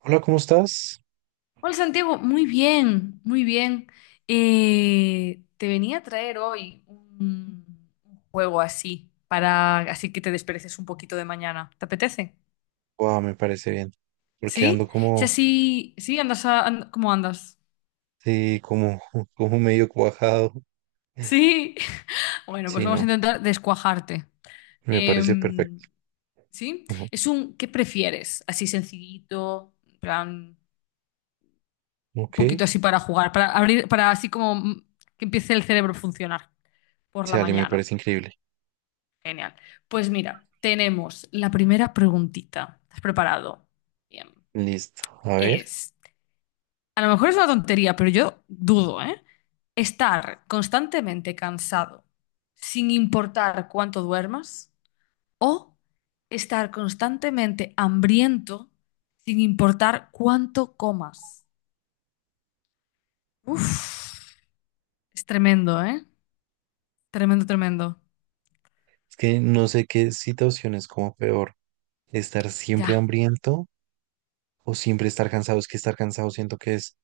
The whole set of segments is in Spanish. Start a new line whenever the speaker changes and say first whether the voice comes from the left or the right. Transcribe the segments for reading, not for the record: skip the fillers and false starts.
right: Hola, ¿cómo estás?
left: Hola Santiago, muy bien, muy bien. Te venía a traer hoy un juego así, para así que te despereces un poquito de mañana. ¿Te apetece?
right: Guau, me parece bien. Porque ando
left: ¿Sí? Si
right: como,
left: así, sí, andas ¿cómo andas?
right: sí, como, como medio cuajado.
left: Sí. Bueno, pues
right: Sí,
left: vamos a
right: no,
left: intentar descuajarte.
right: me parece
left: Em,
right: perfecto.
left: ¿Sí?
right: Ajá.
left: Es un ¿qué prefieres? Así sencillito, en plan, un
right: Ok,
left: poquito así para jugar, para abrir, para así como que empiece el cerebro a funcionar por
right: sí,
left: la
right: Ale, me
left: mañana.
right: parece increíble.
left: Genial. Pues mira, tenemos la primera preguntita. ¿Estás preparado? Bien.
right: Listo. A ver,
left: Es, a lo mejor es una tontería, pero yo dudo, ¿eh? Estar constantemente cansado sin importar cuánto duermas o estar constantemente hambriento sin importar cuánto comas. Uf, es tremendo, ¿eh? Tremendo, tremendo.
right: es que no sé qué situación es como peor. Estar siempre
left: Ya.
right: hambriento o siempre estar cansado. Es que estar cansado siento que es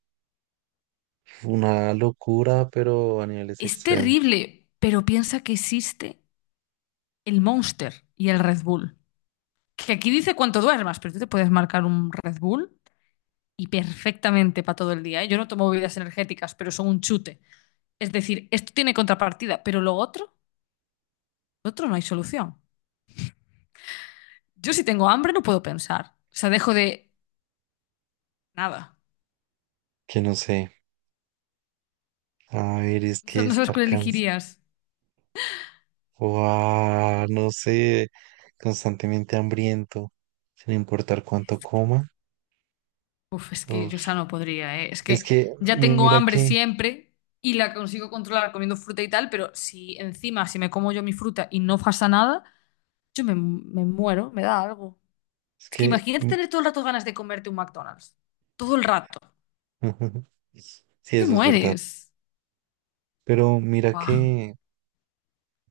right: una locura, pero a niveles
left: Es
right: extremos.
left: terrible, pero piensa que existe el Monster y el Red Bull. Que aquí dice cuánto duermas, pero tú te puedes marcar un Red Bull y perfectamente para todo el día, ¿eh? Yo no tomo bebidas energéticas, pero son un chute. Es decir, esto tiene contrapartida, pero lo otro no hay solución. Yo si tengo hambre no puedo pensar. O sea, dejo de nada.
right: Que no sé. A ver, es que
left: No sabes
right: estar
left: cuál
right: cansado.
left: elegirías.
right: Guau, no sé, constantemente hambriento, sin importar
left: Es
right: cuánto
left: que,
right: coma.
left: uf, es que yo ya
right: Uf.
left: no podría, ¿eh? Es
right: Es
left: que
right: que,
left: ya tengo
right: mira
left: hambre
right: que,
left: siempre y la consigo controlar comiendo fruta y tal, pero si encima, si me como yo mi fruta y no pasa nada, yo me muero, me da algo.
right: es
left: Es que imagínate
right: que,
left: tener todo el rato ganas de comerte un McDonald's. Todo el rato.
right: sí,
left: Te
right: eso es verdad.
left: mueres.
right: Pero mira
left: Buah.
right: que,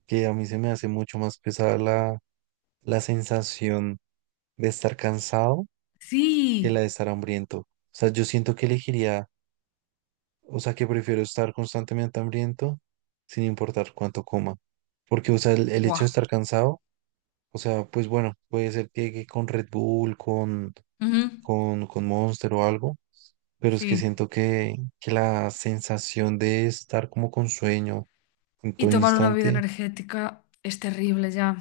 right: que a mí se me hace mucho más pesada la sensación de estar cansado que la
left: Sí.
right: de estar hambriento. O sea, yo siento que elegiría, o sea, que prefiero estar constantemente hambriento sin importar cuánto coma. Porque, o sea, el hecho de
left: Buah.
right: estar cansado. O sea, pues bueno, puede ser que con Red Bull, con,
left: Ujú.
right: con, con Monster o algo, pero es que
left: Sí.
right: siento que la sensación de estar como con sueño en
left: Y
right: todo
left: tomar una bebida
right: instante,
left: energética es terrible ya.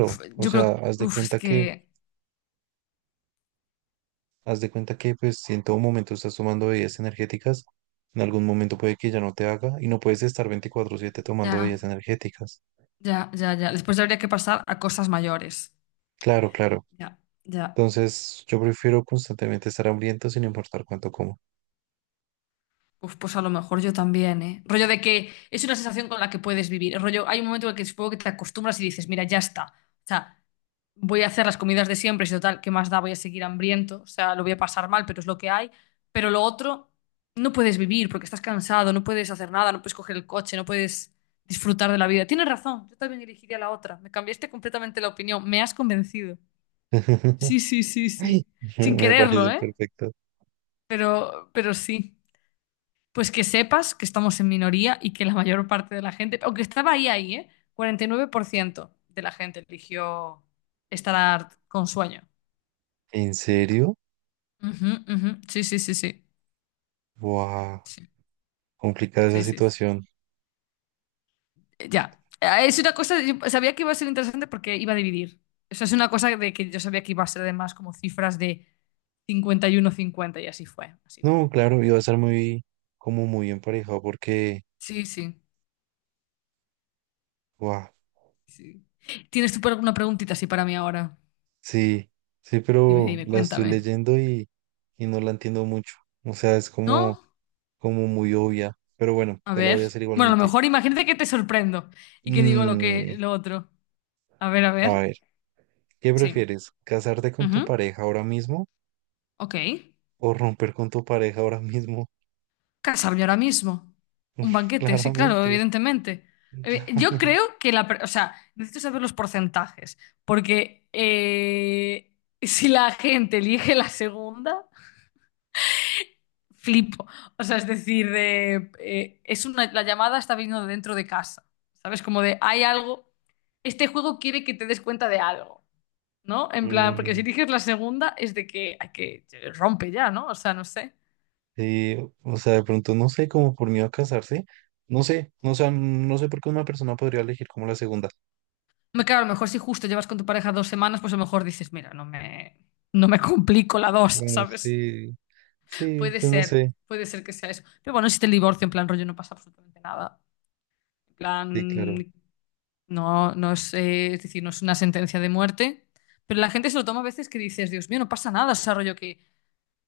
left: Uf,
right: o
left: yo creo
right: sea,
left: que... Uf, es que...
right: haz de cuenta que pues si en todo momento estás tomando bebidas energéticas, en algún momento puede que ya no te haga y no puedes estar 24/7 tomando
left: Ya,
right: bebidas energéticas.
left: ya, ya, ya. Después ya habría que pasar a cosas mayores.
right: Claro, claro.
left: Ya, ya.
right: Entonces, yo prefiero constantemente estar hambriento sin importar cuánto como.
left: Uf, pues a lo mejor yo también, ¿eh? Rollo de que es una sensación con la que puedes vivir. Rollo, hay un momento en el que supongo que te acostumbras y dices, mira, ya está. O sea, voy a hacer las comidas de siempre, si total, ¿qué más da? Voy a seguir hambriento, o sea, lo voy a pasar mal, pero es lo que hay. Pero lo otro, no puedes vivir porque estás cansado, no puedes hacer nada, no puedes coger el coche, no puedes disfrutar de la vida. Tienes razón, yo también elegiría la otra. Me cambiaste completamente la opinión, me has convencido. Sí, sí, sí, sí. Sin
right: Me
left: quererlo,
right: parece
left: ¿eh?
right: perfecto.
left: Pero sí. Pues que sepas que estamos en minoría y que la mayor parte de la gente, aunque estaba ahí, ahí, ¿eh? 49% de la gente eligió estar con sueño.
right: ¿En serio?
left: Ujú, ujú. Sí, sí, sí, sí.
right: ¡Wow!
left: Sí,
right: Complicada esa
left: sí, sí, sí.
right: situación.
left: Ya. Es una cosa, yo sabía que iba a ser interesante porque iba a dividir. Eso es una cosa de que yo sabía que iba a ser además como cifras de 51-50 y así fue, así fue.
right: No, claro, iba a ser muy, como muy emparejado porque,
left: Sí, sí,
right: ¡wow!
left: sí. ¿Tienes tú por alguna preguntita así para mí ahora?
right: Sí, sí,
left: Dime,
right: pero
left: dime,
right: la estoy
left: cuéntame.
right: leyendo y no la entiendo mucho. O sea, es como,
left: ¿No?
right: como muy obvia. Pero bueno,
left: A
right: te la
left: ver.
right: voy a hacer
left: Bueno, a lo
right: igualmente.
left: mejor imagínate que te sorprendo y que digo lo que
right: Mm,
left: lo otro. A ver, a
right: a
left: ver.
right: ver, ¿qué
left: Sí.
right: prefieres? ¿Casarte con tu
left: Ujú.
right: pareja ahora mismo
left: Ok.
right: o romper con tu pareja ahora mismo?
left: Casarme ahora mismo. Un banquete, sí, claro,
right: Claramente,
left: evidentemente. Yo
right: claramente.
left: creo que O sea, necesito saber los porcentajes, porque si la gente elige la segunda, flipo. O sea, es decir, la llamada está viniendo de dentro de casa. ¿Sabes? Hay algo, este juego quiere que te des cuenta de algo. ¿No? En plan, porque si
right: Mm,
left: eliges la segunda es de que hay que rompe ya, ¿no? O sea, no sé.
right: O sea, de pronto no sé, como por miedo a casarse, no sé, no, sé no sé por qué una persona podría elegir como la segunda.
left: Hombre, claro, a lo mejor si justo llevas con tu pareja 2 semanas, pues a lo mejor dices, mira, no me complico la dos,
right: Bueno,
left: ¿sabes?
right: sí, sí, pues no sé,
left: Puede ser que sea eso. Pero bueno, si te divorcio, en plan rollo, no pasa absolutamente nada. En
right: sí, claro,
left: plan, no, no es, es decir, no es una sentencia de muerte. Pero la gente se lo toma a veces que dices, Dios mío, no pasa nada, o sea, rollo que,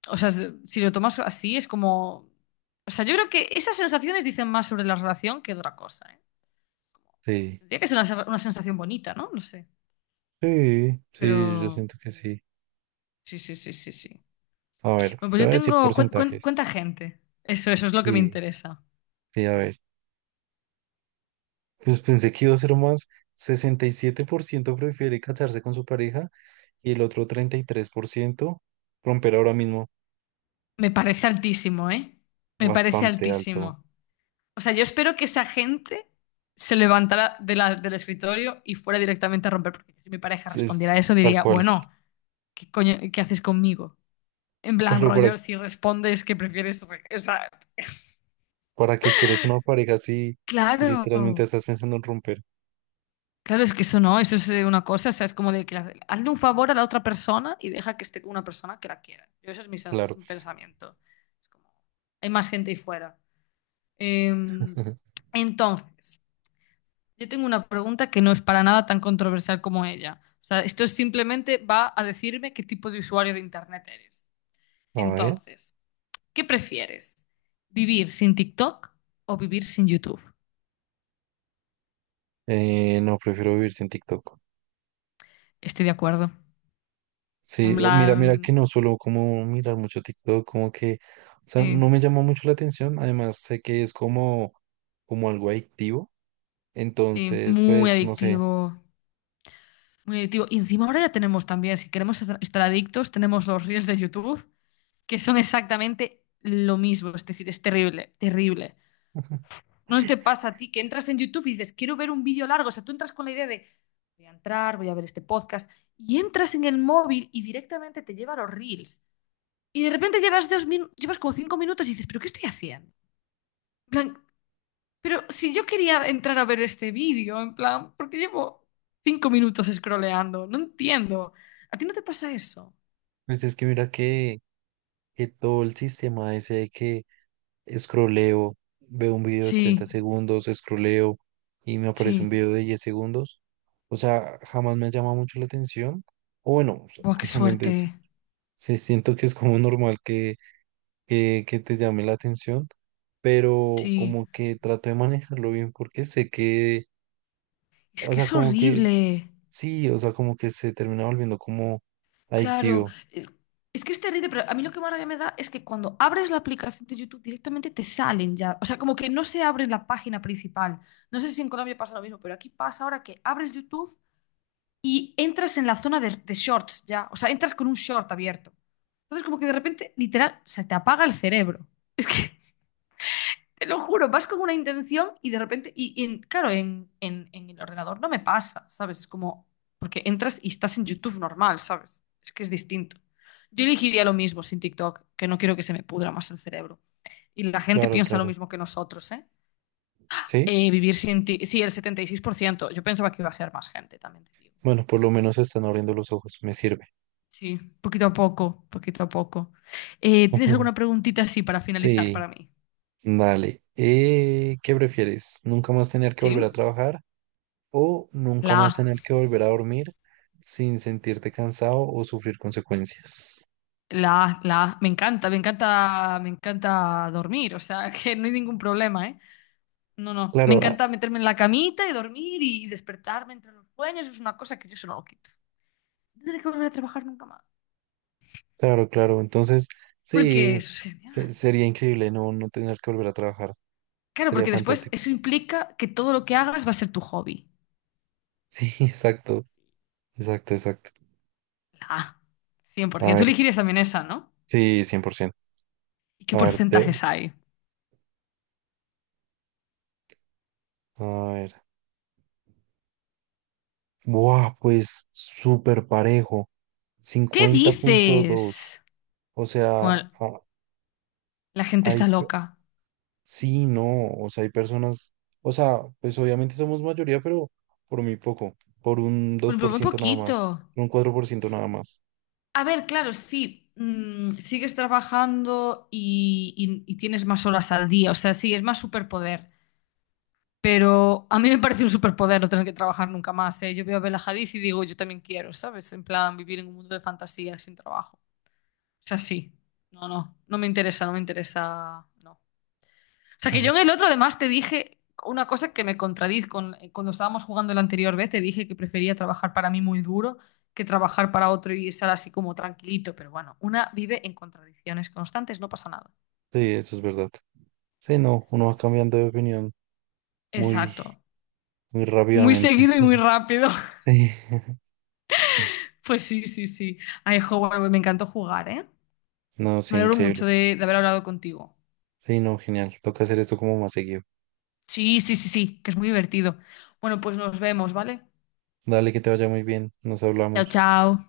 left: o sea, si lo tomas así es como... O sea, yo creo que esas sensaciones dicen más sobre la relación que otra cosa, ¿eh?
right: sí,
left: Tendría que ser una sensación bonita, ¿no? No sé.
right: sí,
left: Pero
right: sí, yo siento que sí.
left: sí, sí, sí, sí, sí.
right: A ver,
left: Bueno, pues
right: te
left: yo
right: voy a decir
left: tengo. Cuen- cuen- ¿Cuánta
right: porcentajes.
left: gente? Eso es lo que me
right: Sí,
left: interesa.
right: sí, a ver, pues pensé que iba a ser más, 67% prefiere casarse con su pareja y el otro 33% romper ahora mismo,
left: Me parece altísimo, ¿eh? Me parece
right: bastante alto,
left: altísimo. O sea, yo espero que esa gente se levantara del escritorio y fuera directamente a romper. Porque si mi pareja
right: sí,
left: respondiera a
right: es
left: eso,
right: tal
left: diría,
right: cual.
left: bueno, ¿qué coño, qué haces conmigo? En plan,
right: Claro, por
left: rollo, si respondes que O sea,
right: ¿Para qué quieres una pareja si,
left: claro.
right: literalmente estás pensando en romper?
left: Claro, es que eso no, eso es una cosa, o sea, es como de que hazle un favor a la otra persona y deja que esté con una persona que la quiera. Yo, ese es
right: Claro.
left: mi pensamiento. Es como, hay más gente ahí fuera. Eh, entonces, yo tengo una pregunta que no es para nada tan controversial como ella. O sea, esto es simplemente va a decirme qué tipo de usuario de Internet eres.
right: A ver.
left: Entonces, ¿qué prefieres? ¿Vivir sin TikTok o vivir sin YouTube?
right: No, prefiero vivir sin TikTok.
left: Estoy de acuerdo. En
right: Sí, mira, mira
left: plan,
right: que no suelo como mirar mucho TikTok, como que, o sea, no
left: sí.
right: me llamó mucho la atención. Además, sé que es como algo adictivo.
left: Sí,
right: Entonces,
left: muy
right: pues, no sé.
left: adictivo, muy adictivo. Y encima ahora ya tenemos también, si queremos estar adictos, tenemos los reels de YouTube, que son exactamente lo mismo. Es decir, es terrible, terrible. No sé si te pasa a ti que entras en YouTube y dices, quiero ver un vídeo largo. O sea, tú entras con la idea de, voy a entrar, voy a ver este podcast. Y entras en el móvil y directamente te lleva a los reels. Y de repente llevas llevas como 5 minutos y dices, ¿pero qué estoy haciendo? En plan, pero si yo quería entrar a ver este vídeo, en plan, porque llevo 5 minutos scrolleando, no entiendo. ¿A ti no te pasa eso?
right: Pues es que mira que todo el sistema ese de que scrolleo, veo un video de 30
left: Sí,
right: segundos, scrolleo y me aparece un
left: sí.
right: video de 10 segundos. O sea, jamás me llama mucho la atención. O bueno, o
left: Buah, qué
right: obviamente
left: suerte.
right: sí, sí siento que es como normal que, que te llame la atención, pero
left: Sí.
right: como que trato de manejarlo bien porque sé que,
left: Es
right: o
left: que
right: sea,
left: es
right: como que
left: horrible.
right: sí, o sea, como que se termina volviendo como
left: Claro.
right: adictivo.
left: Es que es terrible, pero a mí lo que más rabia me da es que cuando abres la aplicación de YouTube directamente te salen ya. O sea, como que no se abre la página principal. No sé si en Colombia pasa lo mismo, pero aquí pasa ahora que abres YouTube y entras en la zona de shorts ya, o sea, entras con un short abierto. Entonces como que de repente, literal, se te apaga el cerebro. Es que, te lo juro, vas con una intención y de repente, claro, en el ordenador no me pasa, ¿sabes? Es como, porque entras y estás en YouTube normal, ¿sabes? Es que es distinto. Yo elegiría lo mismo sin TikTok, que no quiero que se me pudra más el cerebro. Y la gente
right: Claro,
left: piensa lo
right: claro.
left: mismo que nosotros, ¿eh?
right: ¿Sí?
left: Vivir sin ti, sí, el 76%. Yo pensaba que iba a ser más gente, también te digo.
right: Bueno, por lo menos están abriendo los ojos, me sirve.
left: Sí, poquito a poco, poquito a poco. ¿Tienes alguna preguntita así para finalizar
right: Sí.
left: para mí?
right: Vale, ¿qué prefieres? ¿Nunca más tener que volver a
left: ¿Sí?
right: trabajar o nunca
left: La
right: más
left: A,
right: tener que volver a dormir sin sentirte cansado o sufrir consecuencias?
left: la A, la A. Me encanta, me encanta, me encanta dormir, o sea, que no hay ningún problema, ¿eh? No, no, me
right: Claro, ah,
left: encanta meterme en la camita y dormir y despertarme entre los sueños, es una cosa que yo eso no lo quito. No tendré que volver a trabajar nunca más,
right: claro, claro. Entonces,
left: porque
right: sí,
left: eso es genial.
right: sería increíble no, tener que volver a trabajar.
left: Claro,
right: Sería
left: porque después
right: fantástico.
left: eso implica que todo lo que hagas va a ser tu hobby.
right: Sí, exacto, exacto, exacto.
left: La A, cien por
right: A
left: ciento. Tú
right: ver,
left: elegirías también esa, ¿no?
right: sí, 100%.
left: ¿Y qué
right: A ver,
left: porcentajes hay?
right: a ver. Buah, pues súper parejo.
left: ¿Qué
right: 50,2.
left: dices?
right: O sea,
left: Bueno, la gente
right: hay,
left: está loca.
right: sí, no, o sea, hay personas, o sea, pues obviamente somos mayoría, pero por muy poco, por un dos
left: Pues pero
right: por
left: muy
right: ciento nada
left: poquito.
right: más, un 4% nada más.
left: A ver, claro, sí, sigues trabajando y tienes más horas al día. O sea, sí, es más superpoder. Pero a mí me parece un superpoder no tener que trabajar nunca más, ¿eh? Yo veo a Bella Hadid y digo, yo también quiero, ¿sabes? En plan, vivir en un mundo de fantasía sin trabajo. O sea, sí. No, no, no me interesa, no me interesa. No. O sea, que yo
right: Ujú.
left: en el otro además te dije una cosa que me contradiz con, cuando estábamos jugando la anterior vez, te dije que prefería trabajar para mí muy duro que trabajar para otro y estar así como tranquilito, pero bueno, una vive en contradicciones constantes, no pasa nada. No
right: Sí, eso es verdad. Sí, no, uno va
left: Pasa.
right: cambiando de opinión muy,
left: Exacto.
right: muy
left: Muy
right: rápidamente.
left: seguido y muy rápido.
right: Sí,
left: Pues sí, sí, sí. Ay, jo, bueno, me encantó jugar, ¿eh?
right: no,
left: Me
right: sí,
left: alegro
right: increíble.
left: mucho de haber hablado contigo.
right: Sí, no, genial. Toca hacer esto como más seguido.
left: Sí, sí, sí, sí, que es muy divertido. Bueno, pues nos vemos, ¿vale?
right: Dale, que te vaya muy bien. Nos
left: Chao,
right: hablamos.
left: chao.